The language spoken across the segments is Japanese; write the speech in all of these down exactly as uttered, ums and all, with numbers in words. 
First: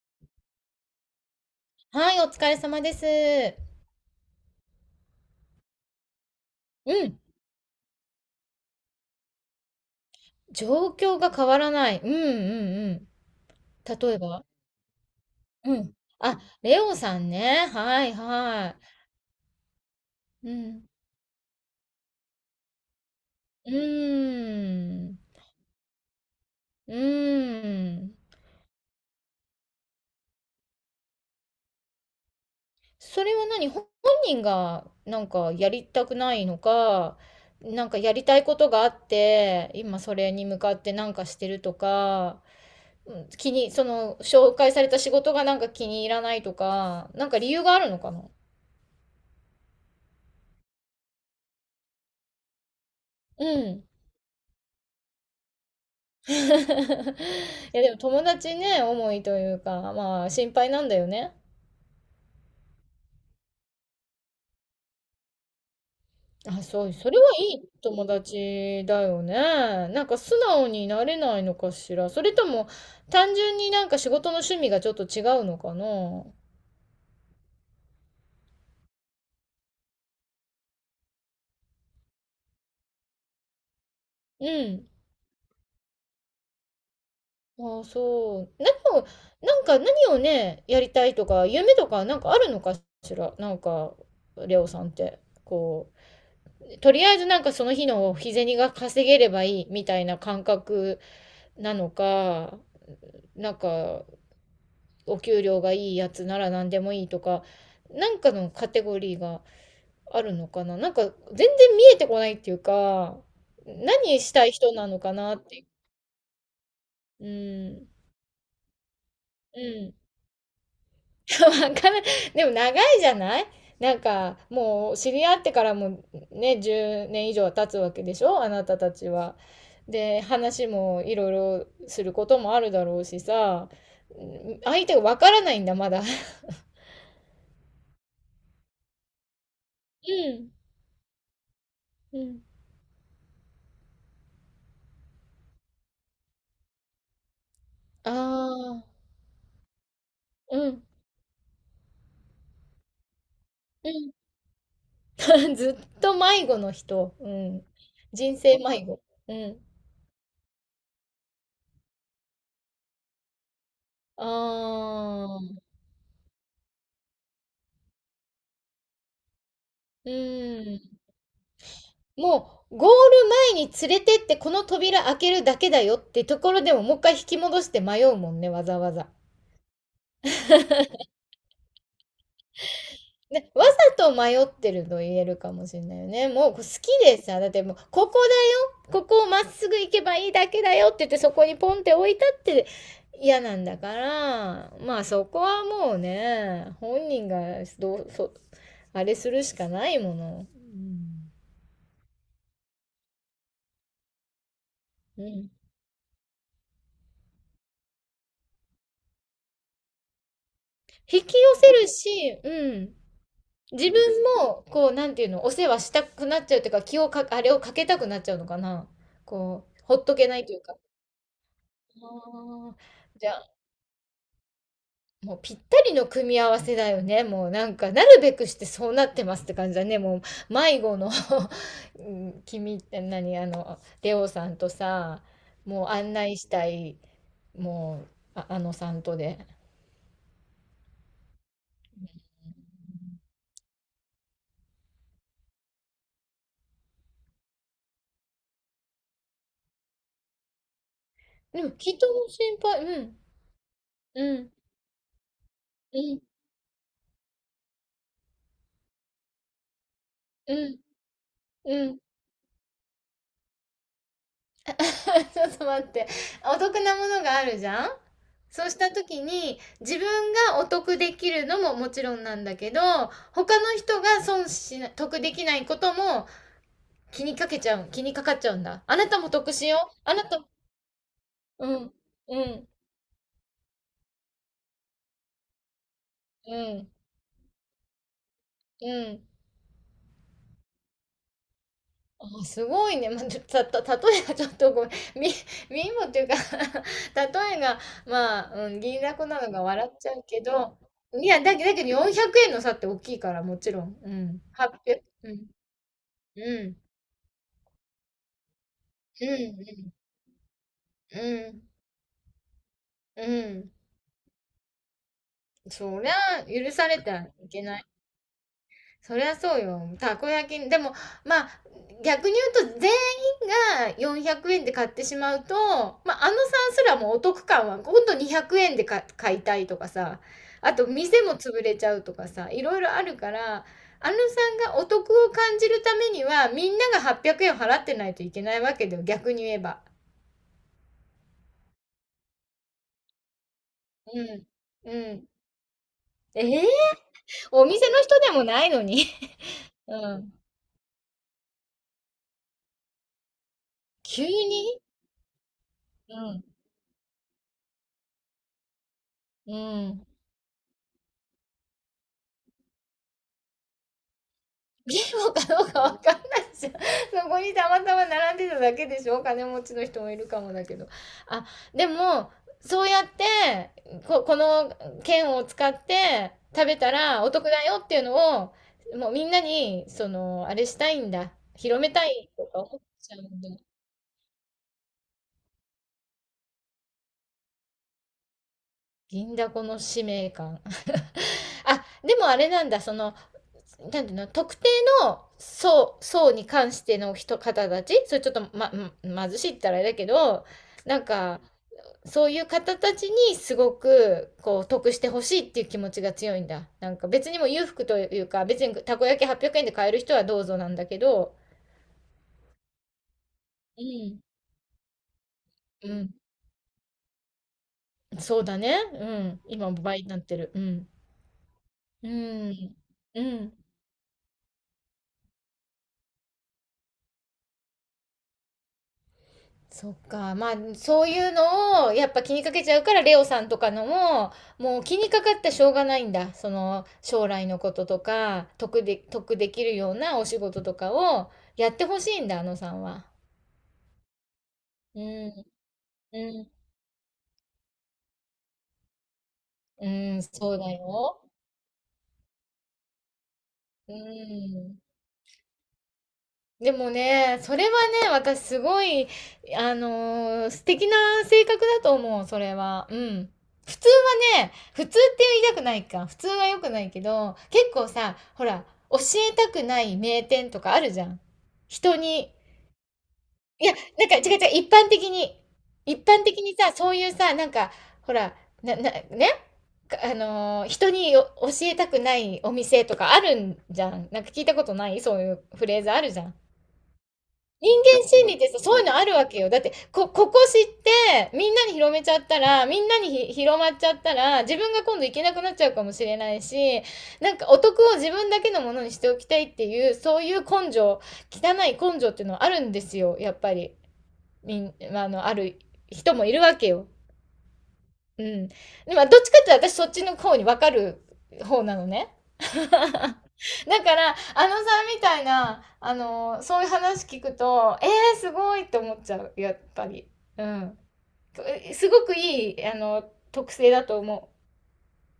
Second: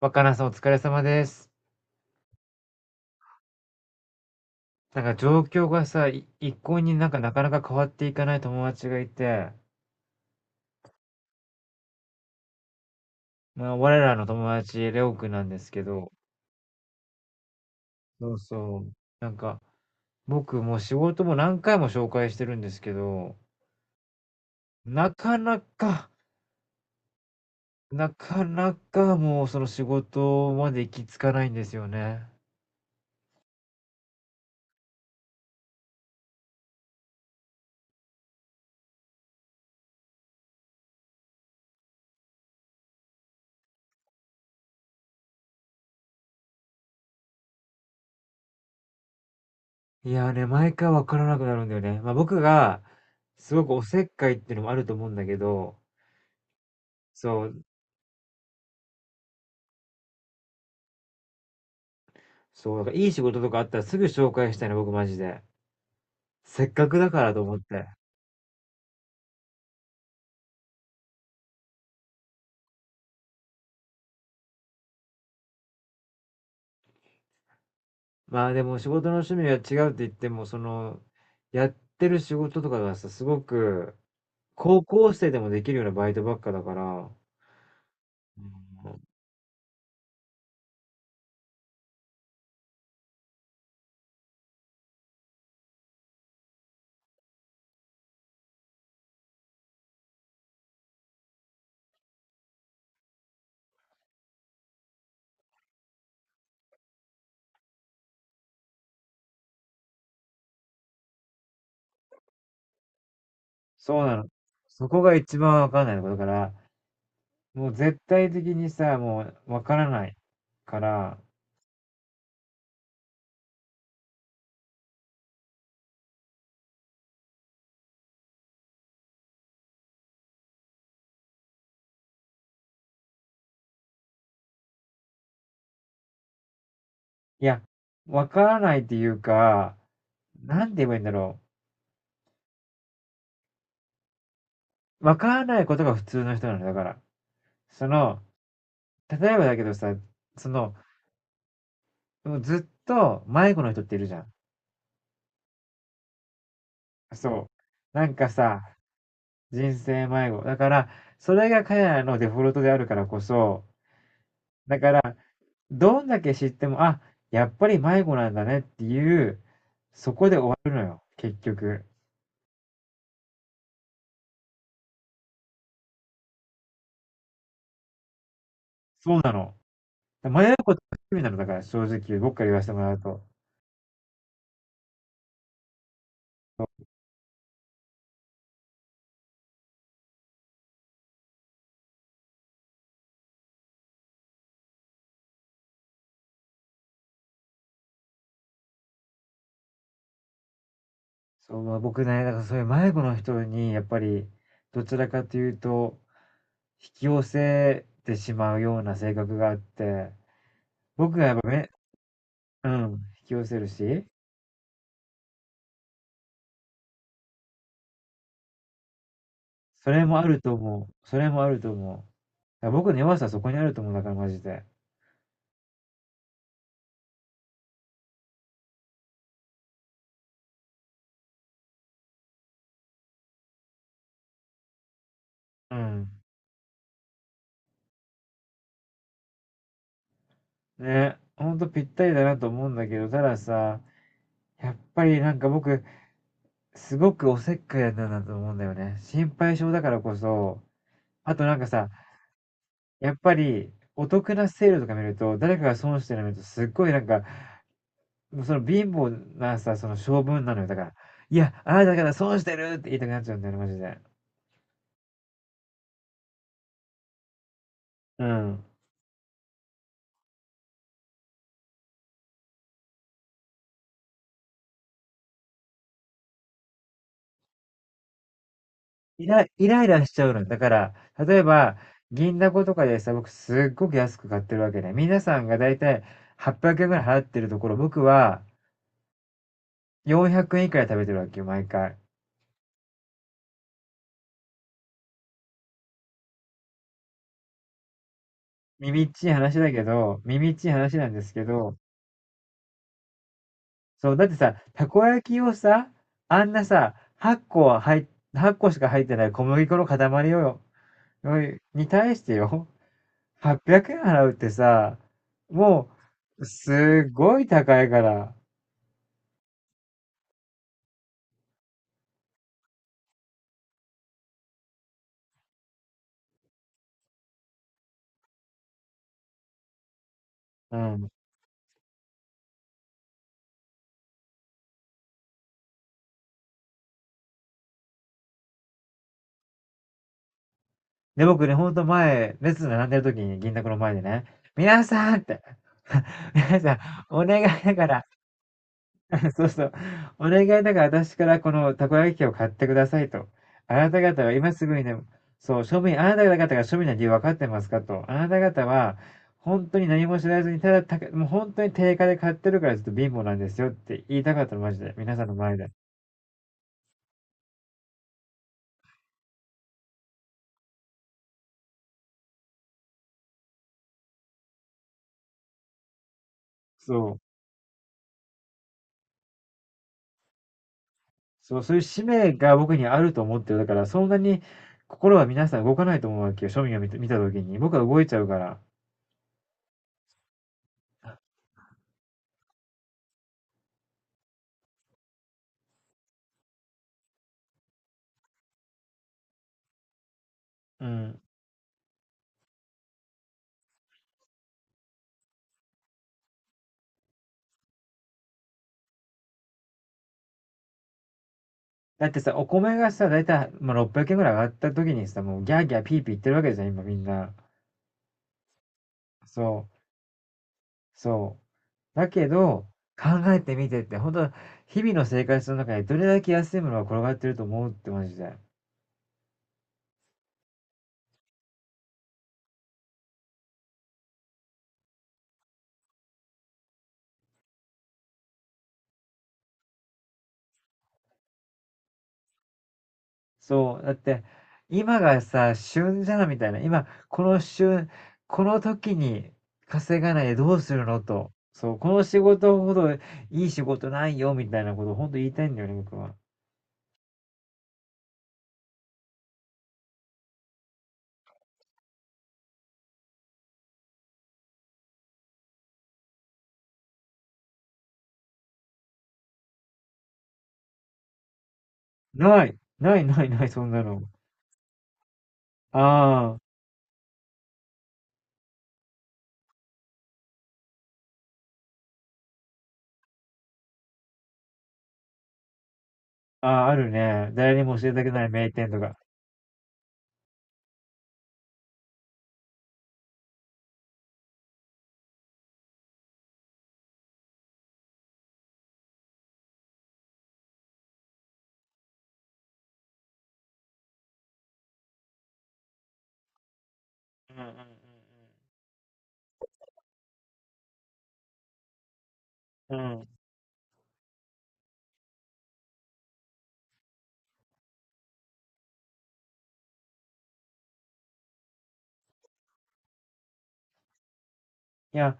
若菜さんお疲れ様です。はい、お疲れ様です。なんか状況がさ、い一向うになんかん。なかなか変わっていかない友達がいて、状況が変わらない。うんうんうん。まあ我例らえのば、友達、レオくんなんですうけん。ど、あ、レオさんね。はいそうはそう。なんかい。う僕もうん。仕事も何回も紹介してるんですけど、うーなん。かなか、うーなん。かなかもうその仕事まで行き着かないんですよね。それは何、ほ本人がなんかやりたくないのか、なんかやりたいことがあって、今それに向かってなんかしてるとか、うん、気に、その紹介された仕事がなんか気に入らないとか、なんか理由があるのかな。いやーね、毎回わからなくなるんだよね。まあ僕が、うすごくおん。 せっかいっていうのもあると思うんだけど、いそう、やでも友達ね、思いというか、まあ心配なんだよね。そう、だからいい仕事とかあったらすぐ紹介したいな、僕マジで。あ、せっそかう、くそだれかはらとい思っいて。友達だよね。なんか素直になれないのかしら。それとも単純になんか仕事の趣味がちょっと違うのかな。まあでも仕事の趣味が違うって言っても、その、やってる仕事とかがさ、すごく、う高ん。校生でもできるようなバイトばっかだから、ああ、そう。う何ん。を、なんか何をね、やりたいとか、夢とかなんかあるのかしら。なんか、レオさんって、こう、とりあえずなんかその日の日銭が稼げればいいみたいな感覚なのか、なんかお給料がいいやつなら何でもいいとか、なんかのカテゴリーがあるのかな。なんか全然見えてこないっていうか、そうな何の。したい人なそのこかがな一っ番て。わかんないのだから、うもうん。絶対的にさ、もううわからん。ないから、わからでも長いじゃない。なんかもう知り合ってからもね、じゅうねん以上は経つわけでしょ、あなたたちは。で話もいろいろすることもあるだろうしさ、うん、相手がわからないんだまだ。ういや、わからないっていうか、んなんて言えばいいんだろうん。う。わからないことが普通の人なのだから。その、ああ、例えばだけどさ、そうの、んずっと迷子の人っうているん。 じゃん。ずっと迷子の人。うそう。ん、なんか人生さ、迷子。うん。人生迷子。だから、それが彼らのデフォルトであるからこそ、ああ。どんだけ知っても、あ、やっぱり迷子なんだねっていう、うそこでん。結局、もう、ゴール前に連れてってこの扉開けるだけだよってところでももう一回引き戻して迷うもんね、わざわざ。そうなの。意味なの、だから正直僕から言わせてもらうと。で、わざと迷ってると言えるかもしれないよね。もう好きでさ、だってもう、ここだよ、ここをまっすぐ行けばいいだけだよって言ってそこにポンって置いたって嫌なんだから、まあそこはもうね、本人がどう、そ、あれするしかないもの。そう、まあ、僕ね、だからそういう迷子の人に、やっぱり、どちらうかといん。うと、引き寄せてしまうような性格があって、僕引がやきっぱ寄せめるし、ううん、ん。引き寄せる自分し、も、こう、なんていうの、お世話したくなっちゃうというか、気をか、あれをかけたくなっちゃうのかな。こう、そほれっともあけなるいとというか。あ思う。それもあると思う。だからー、僕の弱さじはゃそあ、こにあると思う、だからマジで。もうぴったりの組み合わせだよね。もうなんか、なるべくしてそうなってますって感じだね。もう、迷子の、 うん、君って何、あの、レオさんとさ、うもうん。案内したい、もう、あ、あのさんとで。ね、ほんとぴったりだなと思うんだけど、たださ、やっぱりなんか僕、すごくおせっかいなんだなと思うんだよね。心配性だからこそ、あとなんでかも、さ、人も心配、うやっん、ぱりおう得なん、セールとか見ると、誰かがう損してん、るの見ると、すっごいなんか、もうその貧乏なさ、その性分なうのよ。だん、から、いや、あうなたん。から損してるって言いたくなっちゃうんだよね、マジで。ちょっと待って。お得なものがあるじゃん。うん。そうした時に自分がお得できるのももちろんなんだけど、他の人が損しな、得できないことも気にかけちゃう、気にかかっちゃうんだ。あなたイもラ得イしライよう。ラしあちなゃうた、の。だから、例えうば、ん、銀うだこん、とかでさ、僕すっごく安く買ってるわけね。皆さんがだいたいうはっぴゃくえんん、ぐらい払ってるところ、僕はうん。よんひゃくえん以下で食べてるわけよ、毎回。あ、すごいね。まあ、た、た、た例えがちょっとごめん。み、みもっていうか、 例えが、まあ、うん、銀耳っだちこいなの話がだけ笑っちゃど、うけ耳っちいど、話なんでいすや、けだけだど、けどよんひゃくえんの差って大きいから、もちろん。うそう、だってん。さ、たはっぴゃく、こう焼きん。をさ、あんうなん。さ、8個は入っ、個しか入ってなうい小麦粉のん。塊をよ、うおいん。に対してよ、うん。はっぴゃくえん払うってさ、もそりゃ、う、許されすてっはごいいけな高い。いから。そりゃそうよ。たこ焼き、でも、まあ、逆に言うと、全員がよんひゃくえんで買ってしまうと、まあ、あのさんすらもお得感は、ほんとにひゃくえんでか買いたいとかさ、あうと、ん。店も潰れちゃうとかさ、いろいろあるから、あのさんがお得を感じるためには、みんながはっぴゃくえん払ってないといけないわけだよ、逆に言えば。で、僕ね、ほんと前、列並んでる時に銀だこの前でうね、ん。皆うさんっん。て、えー、皆さん、お願いおだ店かのら、人でもないのに。そうそう、うおん。願いだから私からこのたこ焼き器を買ってくださいと。あなた方急は今すぐに、にね、そう、庶民、あうなたん。方が庶民な理由分かってますかと。あなた方は、う本当に何ん。も知らずに、ただた、もう本当に定価で買ってるからちょっと貧乏なんですよって言いたかったの、マジで。ゲ皆ーさんムのか前どうで。かわかんないじゃん。そこにたまたま並んでただけでしょ、金持ちの人もいるかもだけど。あ、でも、そうやって、こ、この券を使って食べたそう。らお得だよっていうのを、もうみんなに、その、あれしたいんだ。そう、そうい広うめ使たい命とがか僕思っにあるちゃとう思んっだ。てる。だから、そんなに心は皆さん動かないと思うわけよ、庶民が見た見た時に。僕は動いちゃうから。銀だこの使命感。あ、でもあれなんだ、その、なんていうの、特定の層層に関しての人方たち、それちょっとま、ま、貧しいって言ったらあれだけど、うなんん。かそういう方たちにすごくこう得してほしいっていう気持ちが強いんだ。なんか別にも裕福というか、別にたこ焼きはっぴゃくえんで買える人はどうぞなんだけど。だってさ、お米がさ、だいたい、まあ、うろっぴゃくえんん、ぐらい上がった時にさ、もうギャーギャーうピーピーん、言ってるわけじゃん、今みんな。そうだね、うん、そ今も倍になってる、うん、う、そう。だうけど、ん、う考えてん、みてって、本当日々の生活の中でどれだけ安いものが転がってると思うってマジで。そっか。まあ、そういうのを、やっぱ気にかけちゃうから、レオさんとかのも、もう気にかかってしょうがないんだ。その、将来のこととか、得で、得できるようなお仕事とかをやってほしいんだ、あのさんは。そう、だって、今うがん、さ、旬じゃんみうたん、いな。今、この旬、この時にう稼がなん、いでどそううすだるのよ。と。そう、この仕事ほどいい仕事うないよみたいなん。ことを本当言いたいんだよね、僕は。でもね、それはね、私すごい、あのー、素敵な性格だと思う、それは。うん。普通はね、普通って言いたくないか。普通は良くないけど、結構さ、ほら、教えたくない名店とかあるじゃん。人に。ない、ないないない、そいんや、なの。なんか違う違う、一般的に。一般あ的にさ、そういうさ、なんか、ほら、な、な、ね、かあのー、人によ教えたくないお店とかあるんじゃん。なんか聞いたことないそういうフレーズあるじゃん。あ、ああ、あるね。誰にも人教えた間くな心い理って名さ、店そとういうのか。あるわけよ。だって、こ、ここ知って、みんなに広めちゃったら、みんなにひ広まっちゃったら、自分が今度行けなくなっちゃうかもしれないし、なんかお得を自分だけのものにしておきたいっていう、そういう根性、汚い根性っていうのはあるんですよ、やっぱり。みん、まああの、ある人もいるわけよ。うんうんうん。でも、どっちかっていうと私そっちの方に分かる方なのね。だうんうん。うん。から、あのさんみたいな、あのそういう話聞くと、えー、すごいって思っちゃう、やっぱり。うん。すごくいい、あの、特性だと思いや、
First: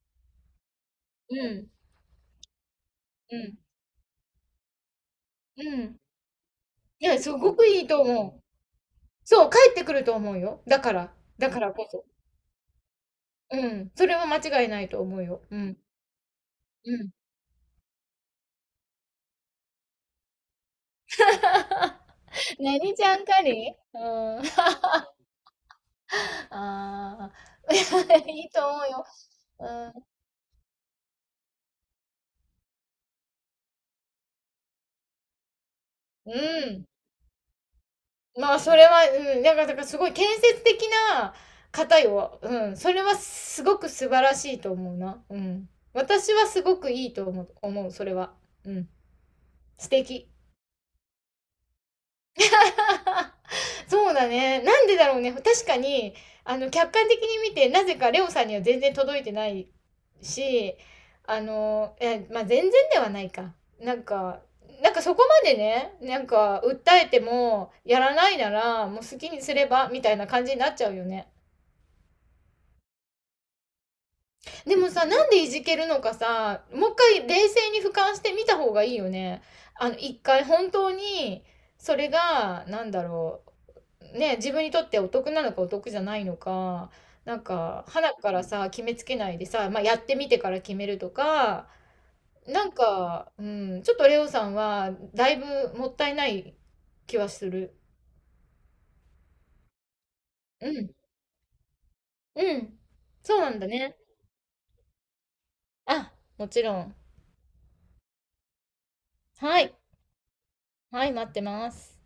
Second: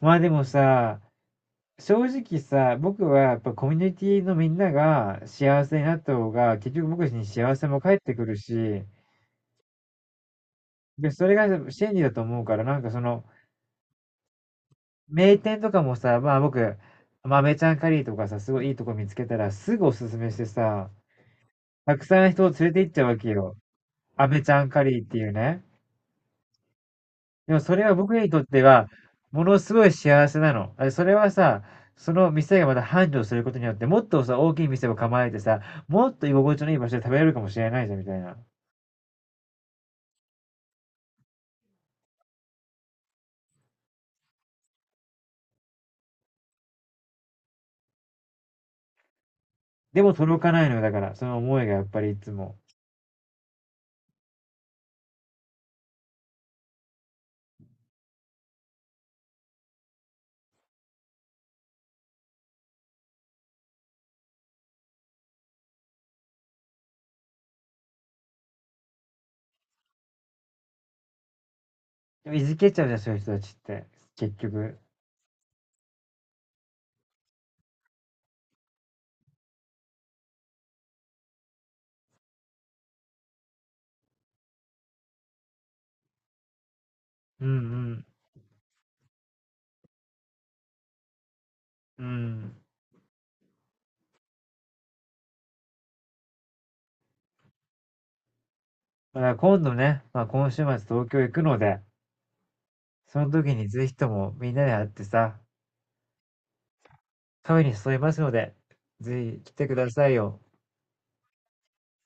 まあでもさ、う。うん。正直さ、僕はやうっぱん。コミュニティのみんなが幸うせになん。った方が、結局い僕や、にす幸ごせくもいい返っとてくる思う。し、そう、帰ってくると思うよ。だかで、ら。それがだからこ真理そ。だと思うから、なんかその、うん。それは間違いないと思う名よ。う店とん。かもさ、まあ僕、うん。豆ちゃんカリーとかさ、すごいいいとこ見つけたらすぐおすすめしてさ、たくさん人を連れて行っ何ちゃちうわゃんけかよ。り、う飴ん。ちゃんカリーっていうね。あでもそあ、れは僕にといっいてと思は、うよ。ものすごい幸せなの。あそれはさ、その店がまた繁盛することによって、もっとさ、大きい店を構えてさ、もっとう居ん。う心地のいいん。場所で食べれるかもしれないじゃん、みたいな。まあ、それは、うん、なんか、だからすごい建設的な方よ。うん。それはすごく素晴らしいと思うな。うん。私はすごくいいと思う、思う、それは。うん。素でも敵。届かないのよ、だから。その思いがやっぱりいつも。そうだね。なんでだろうね。確かに、あの、客観的に見て、なぜかレオさんには全然届いてないし、あの、え、まあ、全然ではないか。なんか、なんかそこまでね、なんか、訴えても、やらないなら、もう好きにすれば、みたいな感じになっちゃうよね。でもいじけちゃうじゃん、そういう人たちって。結で局。もさ、なんでいじけるのかさ、もう一回冷静に俯瞰してみた方がいいよね。あの、一回本当に、それが、なんだろう、ね、自分にとってお得なのかお得じゃないのか、なんうんうか、ん。花からさ、決めつけないでさ、まあ、やってみてから決めるとか、うん。なんか、うん、ちょっとレオさんは、だいぶもったいない気はする。だから今度ね、まあ今週末うん、東京行くので、うん、そのそうな時んだにぜひね。ともみんなで会ってさ、あ、もちろん。カフェに誘いますので、ぜひ来はてくい、ださいよ。はい、待ってます。